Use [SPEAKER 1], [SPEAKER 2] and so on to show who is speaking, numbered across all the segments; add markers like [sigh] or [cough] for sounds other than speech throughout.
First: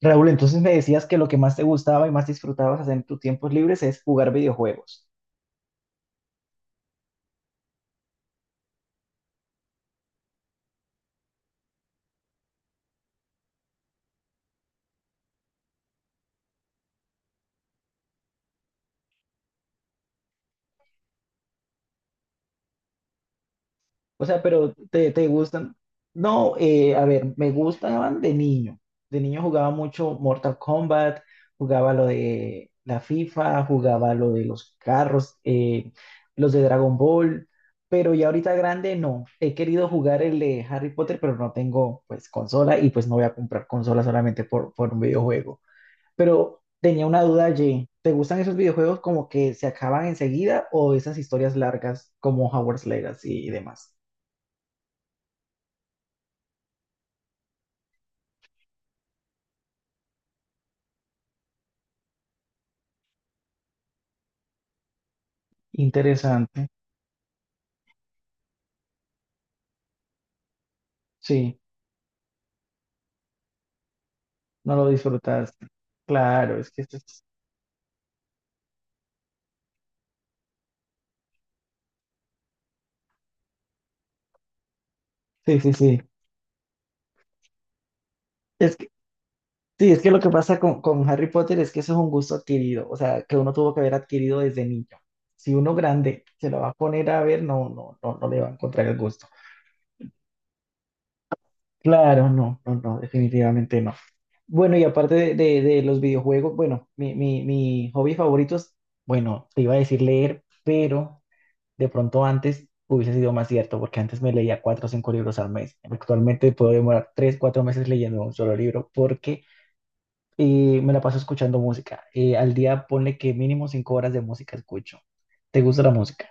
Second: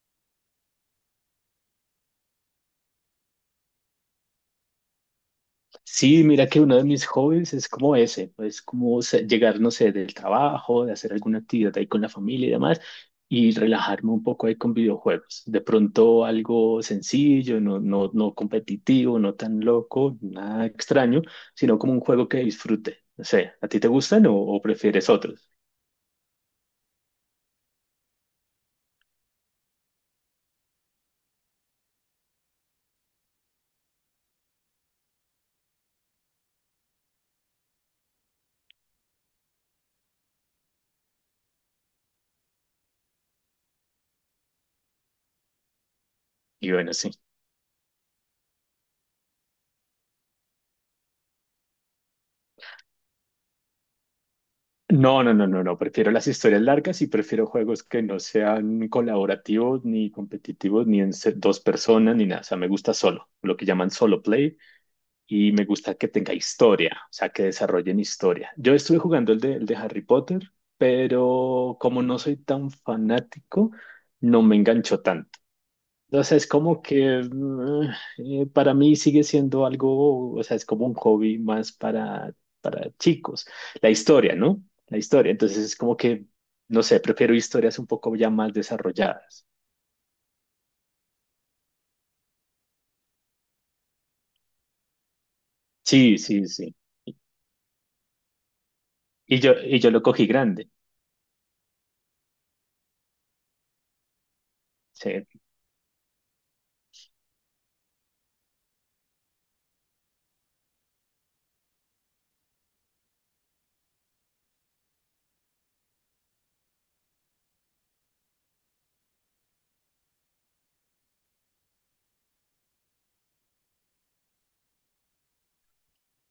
[SPEAKER 1] Raúl, entonces me decías que lo que más te gustaba y más disfrutabas hacer en tus tiempos libres es jugar videojuegos.
[SPEAKER 2] Sí, mira que uno de mis hobbies es como ese, es como llegar, no sé, del trabajo, de hacer alguna actividad ahí con la familia y demás, y relajarme un poco ahí con videojuegos. De pronto algo sencillo, no, no, no competitivo, no tan loco, nada extraño, sino como un juego que disfrute. No sé, ¿a ti te
[SPEAKER 1] O
[SPEAKER 2] gustan o,
[SPEAKER 1] sea,
[SPEAKER 2] o
[SPEAKER 1] pero
[SPEAKER 2] prefieres
[SPEAKER 1] te
[SPEAKER 2] otros?
[SPEAKER 1] gustan. No, a ver, me gustaban de niño. De niño jugaba mucho Mortal Kombat, jugaba lo de la FIFA, jugaba lo de los carros, los de Dragon Ball, pero ya ahorita grande no. He querido jugar el de Harry Potter, pero no tengo pues consola y pues no voy a comprar consola solamente por un videojuego. Pero
[SPEAKER 2] Y bueno,
[SPEAKER 1] tenía
[SPEAKER 2] sí.
[SPEAKER 1] una duda allí. ¿Te gustan esos videojuegos como que se acaban enseguida o esas historias largas como Hogwarts Legacy y demás?
[SPEAKER 2] No, no, no, no, no. Prefiero las historias largas y prefiero juegos que no sean colaborativos, ni competitivos, ni en dos personas, ni nada. O sea, me gusta solo, lo que llaman solo play, y me gusta que tenga
[SPEAKER 1] Interesante.
[SPEAKER 2] historia, o sea, que desarrollen historia. Yo estuve jugando el de Harry Potter,
[SPEAKER 1] Sí,
[SPEAKER 2] pero como no soy tan fanático, no me
[SPEAKER 1] no lo
[SPEAKER 2] enganchó tanto.
[SPEAKER 1] disfrutaste.
[SPEAKER 2] Entonces,
[SPEAKER 1] Claro, es
[SPEAKER 2] como
[SPEAKER 1] que esto
[SPEAKER 2] que
[SPEAKER 1] es-
[SPEAKER 2] para mí sigue siendo algo, o sea, es como un hobby más para chicos. La historia, ¿no? La historia. Entonces,
[SPEAKER 1] Sí, sí,
[SPEAKER 2] es como
[SPEAKER 1] sí.
[SPEAKER 2] que, no sé, prefiero historias un poco ya más
[SPEAKER 1] Es que,
[SPEAKER 2] desarrolladas.
[SPEAKER 1] sí, es que lo que pasa con Harry Potter es que eso es un gusto adquirido, o sea, que uno tuvo que haber adquirido desde niño. Si uno
[SPEAKER 2] Sí,
[SPEAKER 1] grande
[SPEAKER 2] sí,
[SPEAKER 1] se lo va a
[SPEAKER 2] sí.
[SPEAKER 1] poner a ver, no, no, no, no le va a encontrar el gusto.
[SPEAKER 2] Y yo lo cogí grande.
[SPEAKER 1] Claro, no, no, no, definitivamente no. Bueno, y aparte
[SPEAKER 2] Sí.
[SPEAKER 1] de los videojuegos, bueno, mi hobby favorito es, bueno, te iba a decir leer, pero de pronto antes hubiese sido más cierto, porque antes me leía cuatro o cinco libros al mes. Actualmente puedo demorar tres, cuatro meses leyendo un solo libro porque me la paso escuchando música. Al día ponle que mínimo cinco horas de música escucho. ¿Te gusta la música?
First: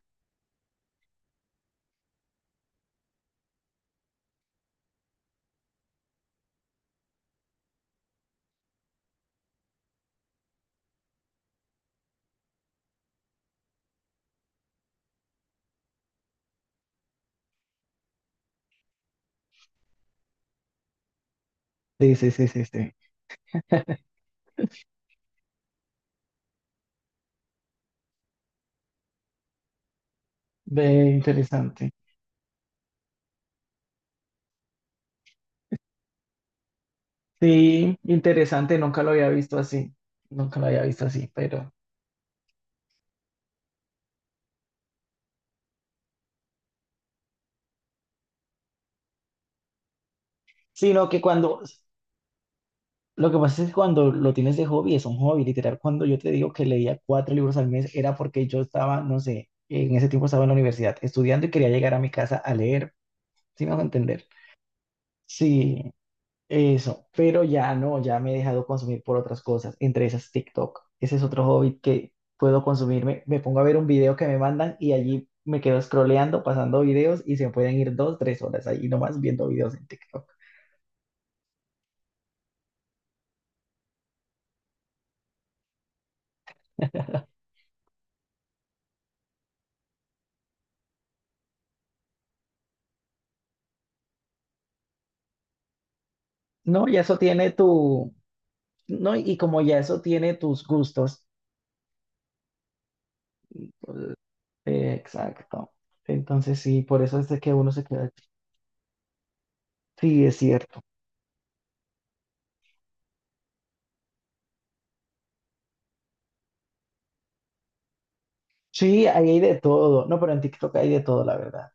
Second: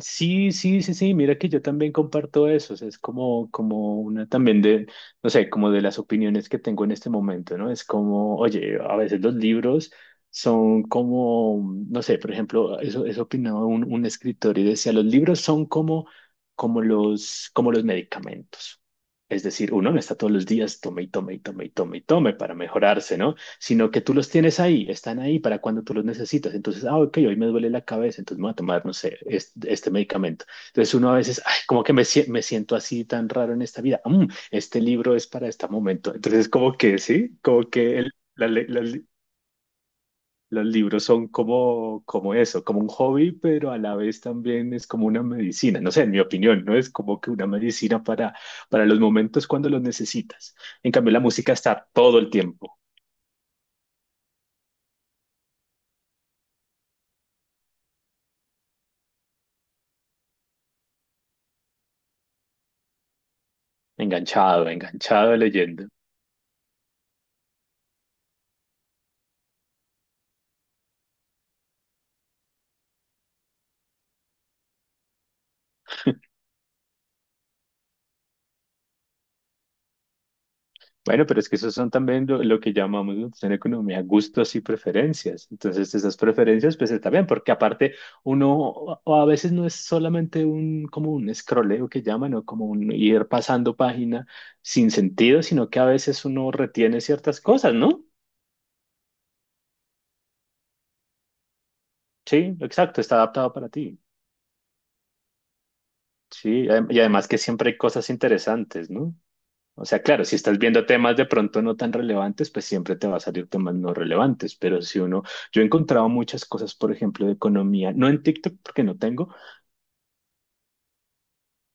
[SPEAKER 2] Sí, sí, sí, sí, mira que yo también comparto eso, o sea, es como, como una también de, no sé, como de las opiniones que tengo en este momento, ¿no? Es como, oye, a veces los libros son como, no sé, por ejemplo, eso, eso opinaba un escritor y decía, los libros son como, como los medicamentos. Es decir, uno no está todos los días, tome y tome y tome y tome y
[SPEAKER 1] Sí, sí,
[SPEAKER 2] tome
[SPEAKER 1] sí,
[SPEAKER 2] para
[SPEAKER 1] sí, sí.
[SPEAKER 2] mejorarse, ¿no? Sino que tú los tienes ahí, están ahí para cuando tú los necesitas. Entonces, ah, ok, hoy me duele la cabeza, entonces me voy a tomar, no sé, este medicamento. Entonces
[SPEAKER 1] Ve,
[SPEAKER 2] uno a veces, ay, como
[SPEAKER 1] interesante.
[SPEAKER 2] que me siento así tan raro en esta vida. Mm, este libro es para este momento. Entonces, como que, sí, como
[SPEAKER 1] Sí,
[SPEAKER 2] que el- la le-
[SPEAKER 1] interesante,
[SPEAKER 2] la
[SPEAKER 1] nunca
[SPEAKER 2] li-
[SPEAKER 1] lo había visto así, nunca
[SPEAKER 2] los
[SPEAKER 1] lo había visto
[SPEAKER 2] libros son
[SPEAKER 1] así, pero...
[SPEAKER 2] como, como eso, como un hobby, pero a la vez también es como una medicina. No sé, en mi opinión, ¿no? Es como que una medicina para los momentos cuando los necesitas. En
[SPEAKER 1] Sino
[SPEAKER 2] cambio,
[SPEAKER 1] que
[SPEAKER 2] la música
[SPEAKER 1] cuando,
[SPEAKER 2] está todo el tiempo.
[SPEAKER 1] lo que pasa es que cuando lo tienes de hobby, es un hobby, literal, cuando yo te digo que leía cuatro libros al mes, era porque yo estaba, no sé, en ese tiempo estaba en la universidad estudiando y quería llegar a mi casa a leer, ¿sí me a entender?
[SPEAKER 2] Enganchado, enganchado leyendo.
[SPEAKER 1] Sí, eso, pero ya no, ya me he dejado consumir por otras cosas, entre esas TikTok. Ese es otro hobby que puedo consumirme. Me pongo a ver un video que me mandan y allí me quedo scrolleando, pasando videos y se pueden ir dos, tres horas ahí nomás viendo videos en TikTok.
[SPEAKER 2] Bueno, pero es que esos son también lo que llamamos nosotros en economía gustos y preferencias. Entonces, esas preferencias, pues está bien, porque aparte uno a veces no es solamente un como un escroleo que llaman o como un ir pasando página sin sentido, sino que a veces uno
[SPEAKER 1] No, ya
[SPEAKER 2] retiene
[SPEAKER 1] eso
[SPEAKER 2] ciertas
[SPEAKER 1] tiene
[SPEAKER 2] cosas, ¿no?
[SPEAKER 1] tu, no, y como ya eso tiene tus gustos.
[SPEAKER 2] Sí, exacto, está adaptado para ti.
[SPEAKER 1] Pues, exacto. Entonces
[SPEAKER 2] Sí,
[SPEAKER 1] sí,
[SPEAKER 2] y
[SPEAKER 1] por eso es
[SPEAKER 2] además que
[SPEAKER 1] de que
[SPEAKER 2] siempre
[SPEAKER 1] uno
[SPEAKER 2] hay
[SPEAKER 1] se queda.
[SPEAKER 2] cosas interesantes, ¿no? O sea,
[SPEAKER 1] Sí,
[SPEAKER 2] claro, si
[SPEAKER 1] es
[SPEAKER 2] estás
[SPEAKER 1] cierto.
[SPEAKER 2] viendo temas de pronto no tan relevantes, pues siempre te va a salir temas no relevantes, pero si uno, yo he encontrado muchas cosas, por ejemplo, de economía, no en TikTok porque no
[SPEAKER 1] Sí,
[SPEAKER 2] tengo,
[SPEAKER 1] ahí hay de todo. No, pero en TikTok hay de todo, la verdad.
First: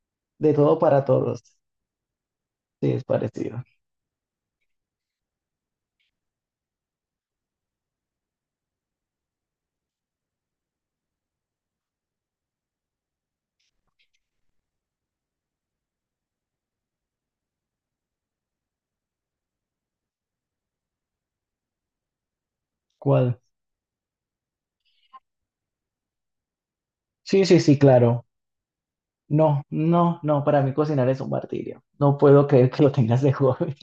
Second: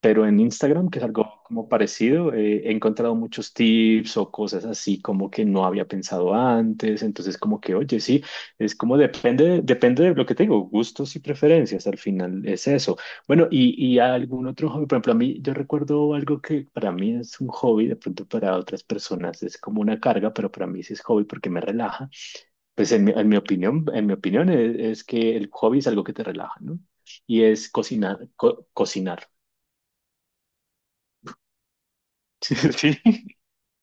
[SPEAKER 2] pero en
[SPEAKER 1] De todo
[SPEAKER 2] Instagram, que
[SPEAKER 1] para
[SPEAKER 2] es algo
[SPEAKER 1] todos.
[SPEAKER 2] como parecido, he
[SPEAKER 1] Sí, es
[SPEAKER 2] encontrado muchos
[SPEAKER 1] parecido.
[SPEAKER 2] tips o cosas así como que no había pensado antes. Entonces, como que, oye, sí, es como depende, depende de lo que tengo, gustos y preferencias. Al final es eso. Bueno, y algún otro hobby, por ejemplo, a mí, yo recuerdo algo que para mí es un hobby, de pronto para otras personas es como una carga, pero para mí sí es hobby porque me relaja. Pues en mi
[SPEAKER 1] ¿Cuál?
[SPEAKER 2] opinión, en mi opinión es que el hobby es algo que te relaja, ¿no? Y
[SPEAKER 1] Sí, sí,
[SPEAKER 2] es
[SPEAKER 1] sí, claro.
[SPEAKER 2] cocinar, cocinar.
[SPEAKER 1] No, no, no, para mí cocinar es un martirio. No puedo
[SPEAKER 2] [laughs]
[SPEAKER 1] creer que lo
[SPEAKER 2] Sí.
[SPEAKER 1] tengas de hobby.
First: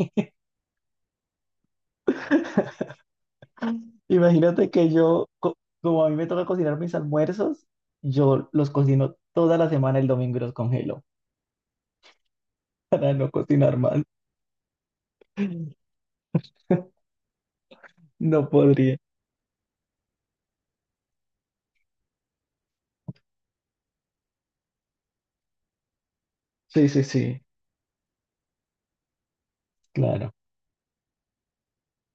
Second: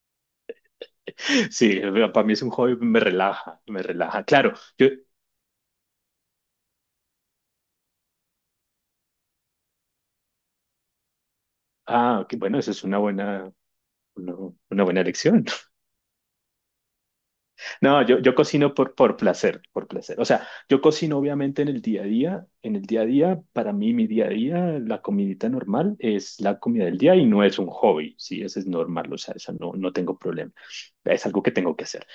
[SPEAKER 2] Sí, para mí es un hobby, me relaja, me
[SPEAKER 1] [laughs]
[SPEAKER 2] relaja. Claro,
[SPEAKER 1] Imagínate
[SPEAKER 2] yo,
[SPEAKER 1] que yo, co- como a mí me toca cocinar mis almuerzos, yo los cocino toda la semana el domingo y los congelo
[SPEAKER 2] ah, ok, bueno, esa es
[SPEAKER 1] [laughs] para no cocinar más.
[SPEAKER 2] una, una buena elección. [laughs]
[SPEAKER 1] [laughs]
[SPEAKER 2] No, yo
[SPEAKER 1] No
[SPEAKER 2] cocino
[SPEAKER 1] podría.
[SPEAKER 2] por placer, por placer. O sea, yo cocino obviamente en el día a día, en el día a día, para mí mi día a día, la comidita normal es la comida
[SPEAKER 1] Sí,
[SPEAKER 2] del
[SPEAKER 1] sí,
[SPEAKER 2] día y
[SPEAKER 1] sí,
[SPEAKER 2] no es un hobby, sí, eso es normal, o sea, eso no, no tengo
[SPEAKER 1] claro.
[SPEAKER 2] problema. Es algo que tengo que hacer.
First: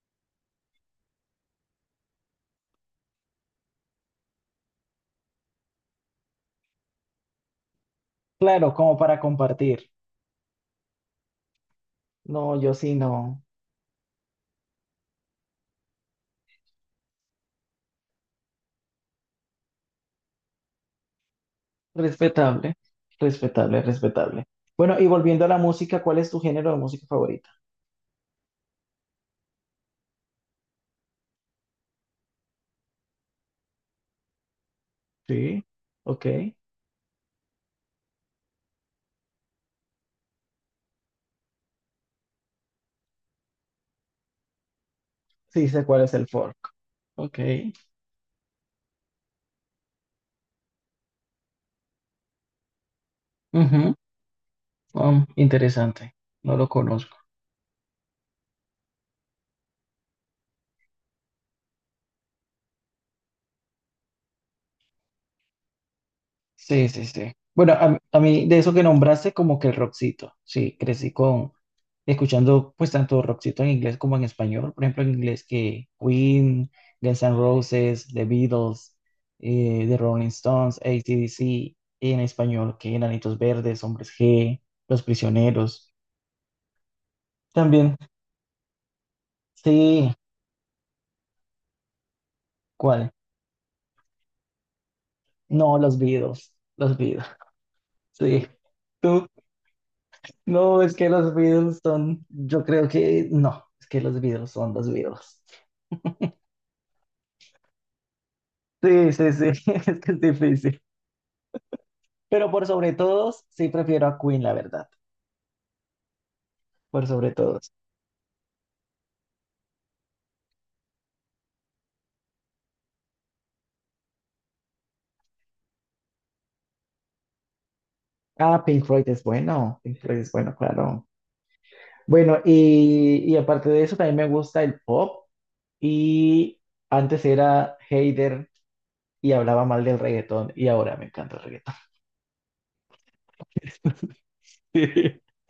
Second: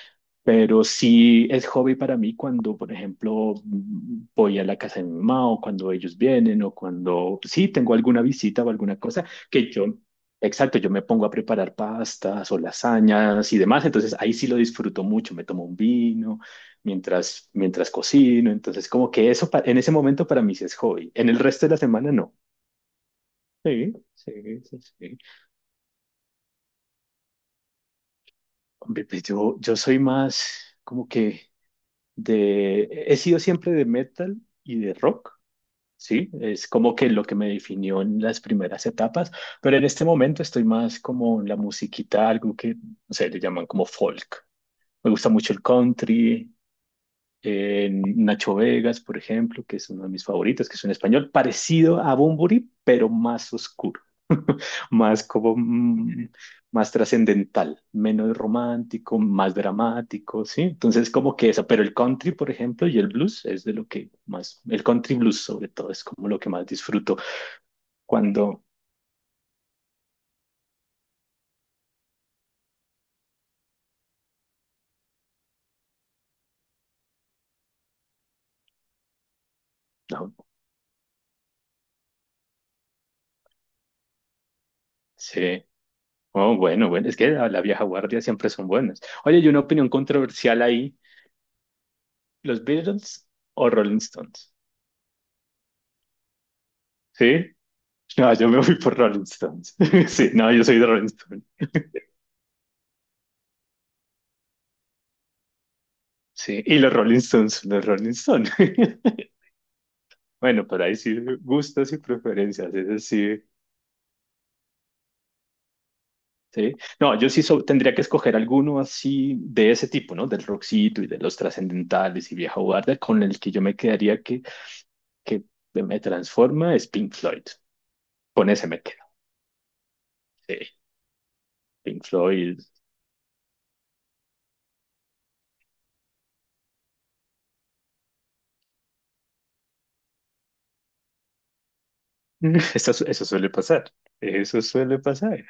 [SPEAKER 2] Pero sí es hobby para mí cuando, por ejemplo, mm, voy a la casa de mi mamá o cuando ellos vienen o cuando sí tengo alguna visita o
[SPEAKER 1] Claro, como
[SPEAKER 2] alguna
[SPEAKER 1] para
[SPEAKER 2] cosa que
[SPEAKER 1] compartir.
[SPEAKER 2] yo, exacto, yo me pongo a preparar
[SPEAKER 1] No,
[SPEAKER 2] pastas o
[SPEAKER 1] yo sí, no.
[SPEAKER 2] lasañas y demás. Entonces ahí sí lo disfruto mucho. Me tomo un vino mientras cocino. Entonces como que eso en ese momento para mí sí es hobby. En el resto de la semana no.
[SPEAKER 1] Respetable, respetable,
[SPEAKER 2] Sí, sí,
[SPEAKER 1] respetable.
[SPEAKER 2] sí,
[SPEAKER 1] Bueno, y
[SPEAKER 2] sí.
[SPEAKER 1] volviendo a la música, ¿cuál es tu género de música favorita?
[SPEAKER 2] Hombre, pues yo soy más como que... de, he sido siempre de metal y de rock,
[SPEAKER 1] Sí, ok.
[SPEAKER 2] ¿sí? Es como que lo que me definió en las primeras etapas, pero en este momento estoy más como en la musiquita, algo que, no sé, le llaman como folk. Me gusta mucho el
[SPEAKER 1] Sí sé cuál es el
[SPEAKER 2] country,
[SPEAKER 1] fork. Ok.
[SPEAKER 2] Nacho Vegas, por ejemplo, que es uno de mis favoritos, que es un español parecido a Bunbury, pero más
[SPEAKER 1] Ujú.
[SPEAKER 2] oscuro, más como
[SPEAKER 1] Interesante. No lo
[SPEAKER 2] más
[SPEAKER 1] conozco.
[SPEAKER 2] trascendental, menos romántico, más dramático, ¿sí? Entonces como que eso, pero el country, por ejemplo, y el blues es de lo que más, el country blues sobre todo es como lo que más
[SPEAKER 1] Sí, sí,
[SPEAKER 2] disfruto
[SPEAKER 1] sí. Bueno, a mí de
[SPEAKER 2] cuando,
[SPEAKER 1] eso que nombraste, como que el rockcito. Sí, crecí con escuchando pues tanto rockcito en inglés como en español. Por ejemplo, en inglés que Queen, Guns N' Roses, The Beatles, The Rolling
[SPEAKER 2] no,
[SPEAKER 1] Stones, AC/DC. Y en español que Enanitos Verdes, Hombres G, Los
[SPEAKER 2] sí,
[SPEAKER 1] Prisioneros.
[SPEAKER 2] oh, bueno, bueno, es que la vieja
[SPEAKER 1] También,
[SPEAKER 2] guardia siempre son buenas. Oye, hay una opinión
[SPEAKER 1] sí,
[SPEAKER 2] controversial ahí, ¿los
[SPEAKER 1] ¿cuál?
[SPEAKER 2] Beatles o Rolling Stones?
[SPEAKER 1] No, Los Beatles. Los Beatles.
[SPEAKER 2] ¿Sí? No,
[SPEAKER 1] Sí,
[SPEAKER 2] yo me fui por Rolling
[SPEAKER 1] tú,
[SPEAKER 2] Stones. [laughs] Sí, no, yo soy
[SPEAKER 1] no,
[SPEAKER 2] de
[SPEAKER 1] es
[SPEAKER 2] Rolling
[SPEAKER 1] que los
[SPEAKER 2] Stones.
[SPEAKER 1] Beatles son, yo creo que no, es que los Beatles son los Beatles.
[SPEAKER 2] Sí, y los Rolling Stones, los Rolling Stones. [laughs]
[SPEAKER 1] Sí, sí, sí, [laughs] es que es
[SPEAKER 2] Bueno,
[SPEAKER 1] difícil.
[SPEAKER 2] pero ahí sí, gustos y
[SPEAKER 1] Pero por
[SPEAKER 2] preferencias,
[SPEAKER 1] sobre
[SPEAKER 2] eso sí,
[SPEAKER 1] todos, sí prefiero a Queen, la verdad,
[SPEAKER 2] sí.
[SPEAKER 1] por
[SPEAKER 2] No, yo
[SPEAKER 1] sobre
[SPEAKER 2] sí
[SPEAKER 1] todos.
[SPEAKER 2] tendría que escoger alguno así de ese tipo, ¿no? Del rockcito y de los trascendentales y vieja guardia, con el que yo me quedaría que me transforma es Pink Floyd. Con
[SPEAKER 1] Ah,
[SPEAKER 2] ese me
[SPEAKER 1] Pink
[SPEAKER 2] quedo.
[SPEAKER 1] Floyd es bueno, Pink Floyd es bueno,
[SPEAKER 2] Sí,
[SPEAKER 1] claro.
[SPEAKER 2] Pink
[SPEAKER 1] Bueno,
[SPEAKER 2] Floyd.
[SPEAKER 1] y aparte de eso, también me gusta el pop. Y antes era hater y hablaba mal del reggaetón, y ahora me encanta el reggaetón.
[SPEAKER 2] [laughs] Eso, eso suele pasar. Eso suele
[SPEAKER 1] [laughs]
[SPEAKER 2] pasar.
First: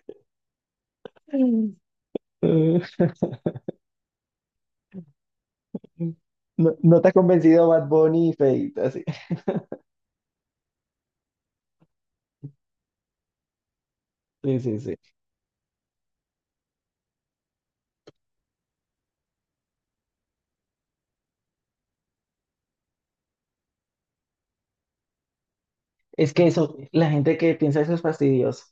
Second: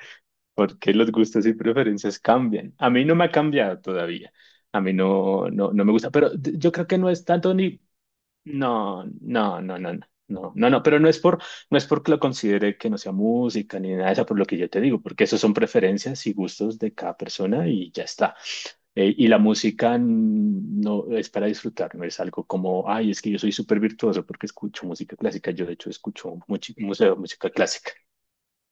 [SPEAKER 2] Porque los gustos y
[SPEAKER 1] Sí.
[SPEAKER 2] preferencias cambian.
[SPEAKER 1] Mm.
[SPEAKER 2] A mí no me ha
[SPEAKER 1] [laughs]
[SPEAKER 2] cambiado todavía. A mí no, no, no me gusta, pero yo
[SPEAKER 1] No,
[SPEAKER 2] creo que
[SPEAKER 1] no te
[SPEAKER 2] no
[SPEAKER 1] ha
[SPEAKER 2] es tanto
[SPEAKER 1] convencido
[SPEAKER 2] ni.
[SPEAKER 1] Bad Bunny y Feid, así.
[SPEAKER 2] No, no, no, no, no, no, no, no, pero no es no es porque lo considere que no sea música ni nada de eso, por lo que
[SPEAKER 1] Sí,
[SPEAKER 2] yo
[SPEAKER 1] sí,
[SPEAKER 2] te
[SPEAKER 1] sí.
[SPEAKER 2] digo, porque eso son preferencias y gustos de cada persona y ya está. Y la música no es para disfrutar, no es algo como, ay, es que yo soy súper virtuoso porque escucho música clásica. Yo, de hecho,
[SPEAKER 1] Es
[SPEAKER 2] escucho
[SPEAKER 1] que eso, la
[SPEAKER 2] mucha
[SPEAKER 1] gente
[SPEAKER 2] música
[SPEAKER 1] que piensa
[SPEAKER 2] clásica.
[SPEAKER 1] eso es fastidioso.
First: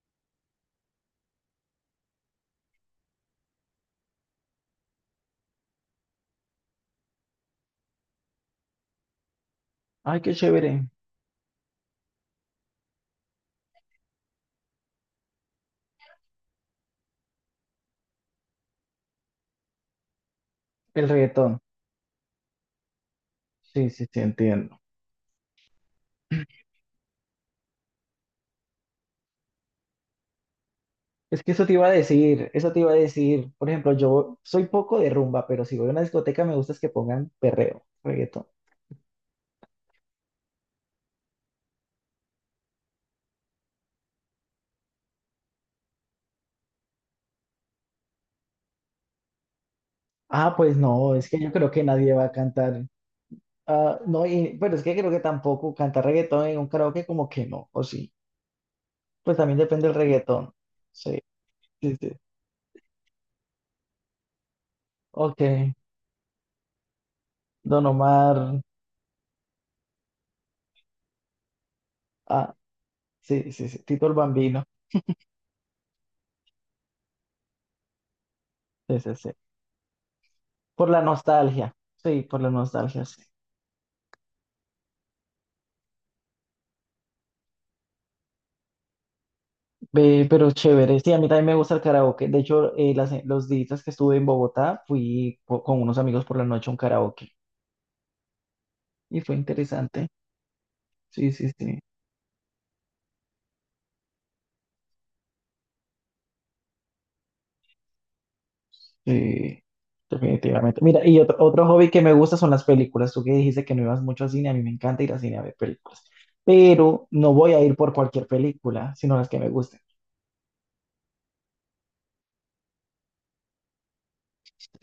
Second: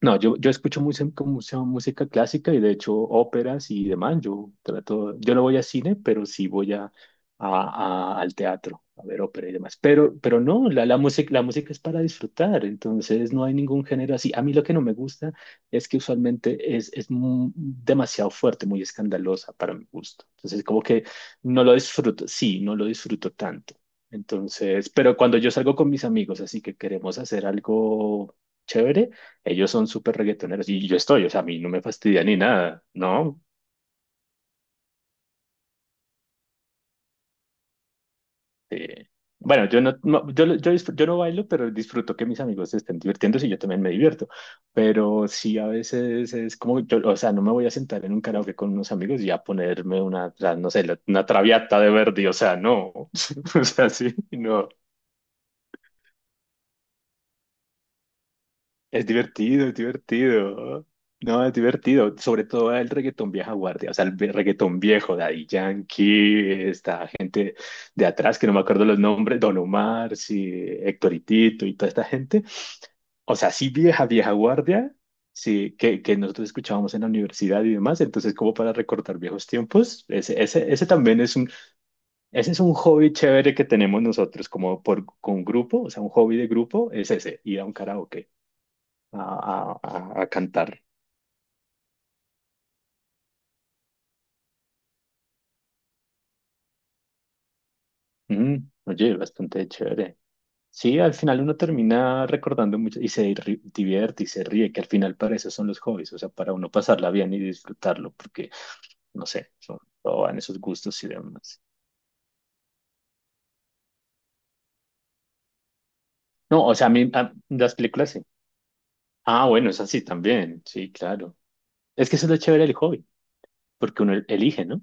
[SPEAKER 2] No, yo escucho mucha, mucha música clásica y de hecho óperas y demás. Yo trato, yo no voy a cine, pero sí voy a, al teatro a ver ópera y demás.
[SPEAKER 1] Ay, qué
[SPEAKER 2] Pero no, la,
[SPEAKER 1] chévere,
[SPEAKER 2] la música, la música es para disfrutar, entonces no hay ningún género así. A mí lo que no me gusta es que usualmente es demasiado fuerte, muy escandalosa para mi gusto. Entonces como que
[SPEAKER 1] el reggaetón.
[SPEAKER 2] no lo disfruto, sí, no lo disfruto tanto.
[SPEAKER 1] Sí, sí, sí, entiendo.
[SPEAKER 2] Entonces, pero cuando yo salgo con mis amigos, así que queremos hacer algo chévere. Ellos son súper reggaetoneros y yo estoy, o sea,
[SPEAKER 1] Es
[SPEAKER 2] a
[SPEAKER 1] que
[SPEAKER 2] mí
[SPEAKER 1] eso
[SPEAKER 2] no
[SPEAKER 1] te
[SPEAKER 2] me
[SPEAKER 1] iba a
[SPEAKER 2] fastidia ni
[SPEAKER 1] decir, eso te
[SPEAKER 2] nada,
[SPEAKER 1] iba a
[SPEAKER 2] ¿no?
[SPEAKER 1] decir. Por ejemplo, yo soy poco de rumba, pero si voy a una discoteca me gusta es que pongan perreo, reggaetón.
[SPEAKER 2] Eh, bueno, yo no, yo, yo, yo no bailo, pero disfruto que mis amigos se estén divirtiendo y yo también me divierto. Pero sí, a veces es como, yo, o sea, no me voy a sentar en un karaoke con unos amigos y a ponerme una, o
[SPEAKER 1] Ah,
[SPEAKER 2] sea, no
[SPEAKER 1] pues
[SPEAKER 2] sé,
[SPEAKER 1] no,
[SPEAKER 2] una
[SPEAKER 1] es que yo creo
[SPEAKER 2] traviata
[SPEAKER 1] que
[SPEAKER 2] de
[SPEAKER 1] nadie va
[SPEAKER 2] Verdi,
[SPEAKER 1] a
[SPEAKER 2] o sea,
[SPEAKER 1] cantar.
[SPEAKER 2] no. [laughs] O sea,
[SPEAKER 1] Ah,
[SPEAKER 2] sí,
[SPEAKER 1] no, y,
[SPEAKER 2] no.
[SPEAKER 1] pero es que creo que tampoco cantar reggaetón en un karaoke como que no, o sí.
[SPEAKER 2] Es
[SPEAKER 1] Pues también
[SPEAKER 2] divertido, es
[SPEAKER 1] depende del reggaetón.
[SPEAKER 2] divertido.
[SPEAKER 1] Sí,
[SPEAKER 2] No, es
[SPEAKER 1] sí, sí.
[SPEAKER 2] divertido. Sobre todo el reggaetón vieja guardia. O sea, el reggaetón viejo,
[SPEAKER 1] Ok.
[SPEAKER 2] Daddy Yankee, esta gente
[SPEAKER 1] Don
[SPEAKER 2] de atrás que no
[SPEAKER 1] Omar,
[SPEAKER 2] me acuerdo los nombres, Don Omar, sí, Hectoritito y toda esta gente.
[SPEAKER 1] ah,
[SPEAKER 2] O sea,
[SPEAKER 1] sí, sí,
[SPEAKER 2] sí
[SPEAKER 1] sí,
[SPEAKER 2] vieja,
[SPEAKER 1] Tito el
[SPEAKER 2] vieja
[SPEAKER 1] Bambino,
[SPEAKER 2] guardia, sí, que nosotros escuchábamos en la universidad y demás. Entonces, como para
[SPEAKER 1] sí, sí,
[SPEAKER 2] recordar
[SPEAKER 1] sí.
[SPEAKER 2] viejos tiempos, ese
[SPEAKER 1] Por la
[SPEAKER 2] también es un,
[SPEAKER 1] nostalgia, sí, por la
[SPEAKER 2] ese es un
[SPEAKER 1] nostalgia,
[SPEAKER 2] hobby
[SPEAKER 1] sí.
[SPEAKER 2] chévere que tenemos nosotros como por, con grupo, o sea, un hobby de grupo es ese, ir a un karaoke a,
[SPEAKER 1] Ve,
[SPEAKER 2] a
[SPEAKER 1] pero
[SPEAKER 2] cantar.
[SPEAKER 1] chévere, sí, a mí también me gusta el karaoke. De hecho, los días que estuve en Bogotá, fui po- con unos amigos por la noche a un karaoke
[SPEAKER 2] Mm, oye,
[SPEAKER 1] y fue
[SPEAKER 2] bastante
[SPEAKER 1] interesante.
[SPEAKER 2] chévere. Sí, al
[SPEAKER 1] Sí,
[SPEAKER 2] final
[SPEAKER 1] sí,
[SPEAKER 2] uno
[SPEAKER 1] sí,
[SPEAKER 2] termina recordando mucho y se divierte y se ríe, que al final para eso son los hobbies, o sea, para uno pasarla bien y disfrutarlo, porque, no sé,
[SPEAKER 1] sí,
[SPEAKER 2] son, todo van esos
[SPEAKER 1] definitivamente.
[SPEAKER 2] gustos
[SPEAKER 1] Mira,
[SPEAKER 2] y demás.
[SPEAKER 1] otro hobby que me gusta son las películas. Tú que dijiste que no ibas mucho al cine, a mí me encanta ir al cine a ver películas,
[SPEAKER 2] No, o sea, a
[SPEAKER 1] pero
[SPEAKER 2] mí,
[SPEAKER 1] no voy a
[SPEAKER 2] las
[SPEAKER 1] ir por
[SPEAKER 2] películas sí.
[SPEAKER 1] cualquier película, sino las que
[SPEAKER 2] Ah,
[SPEAKER 1] me
[SPEAKER 2] bueno,
[SPEAKER 1] gusten.
[SPEAKER 2] es así también, sí, claro. Es que eso es lo chévere del hobby, porque uno elige, ¿no?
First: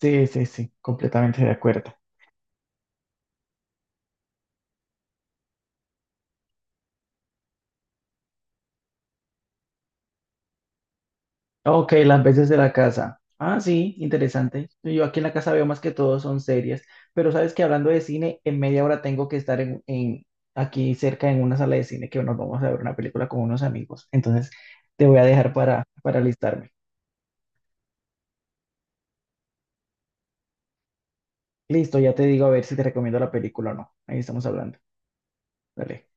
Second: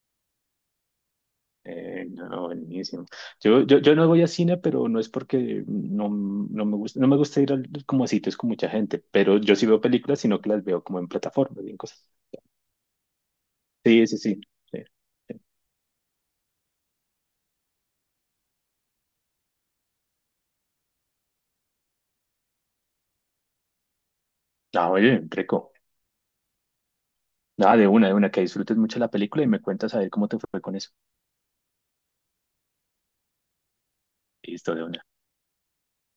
[SPEAKER 1] Sí, sí, sí, completamente de acuerdo.
[SPEAKER 2] No, buenísimo. Yo no voy a cine, pero no es porque no, no me gusta, no me gusta ir como a sitios con mucha gente, pero yo sí veo películas, sino que las veo como en plataformas y en
[SPEAKER 1] Ok,
[SPEAKER 2] cosas.
[SPEAKER 1] las veces de la casa. Ah, sí,
[SPEAKER 2] Sí, sí, sí.
[SPEAKER 1] interesante.
[SPEAKER 2] Sí,
[SPEAKER 1] Yo aquí en la
[SPEAKER 2] sí.
[SPEAKER 1] casa veo más que todo son series, pero sabes que hablando de cine, en media hora tengo que estar aquí cerca en una sala de cine que nos vamos a ver una película con unos amigos. Entonces,
[SPEAKER 2] Ah,
[SPEAKER 1] te voy
[SPEAKER 2] oye,
[SPEAKER 1] a dejar
[SPEAKER 2] rico.
[SPEAKER 1] para alistarme.
[SPEAKER 2] Nada, de una, que disfrutes mucho la película y me cuentas a ver cómo te fue con eso.
[SPEAKER 1] Listo, ya te digo a ver si te recomiendo la película o no. Ahí estamos
[SPEAKER 2] Listo,
[SPEAKER 1] hablando.
[SPEAKER 2] de una.
[SPEAKER 1] Dale.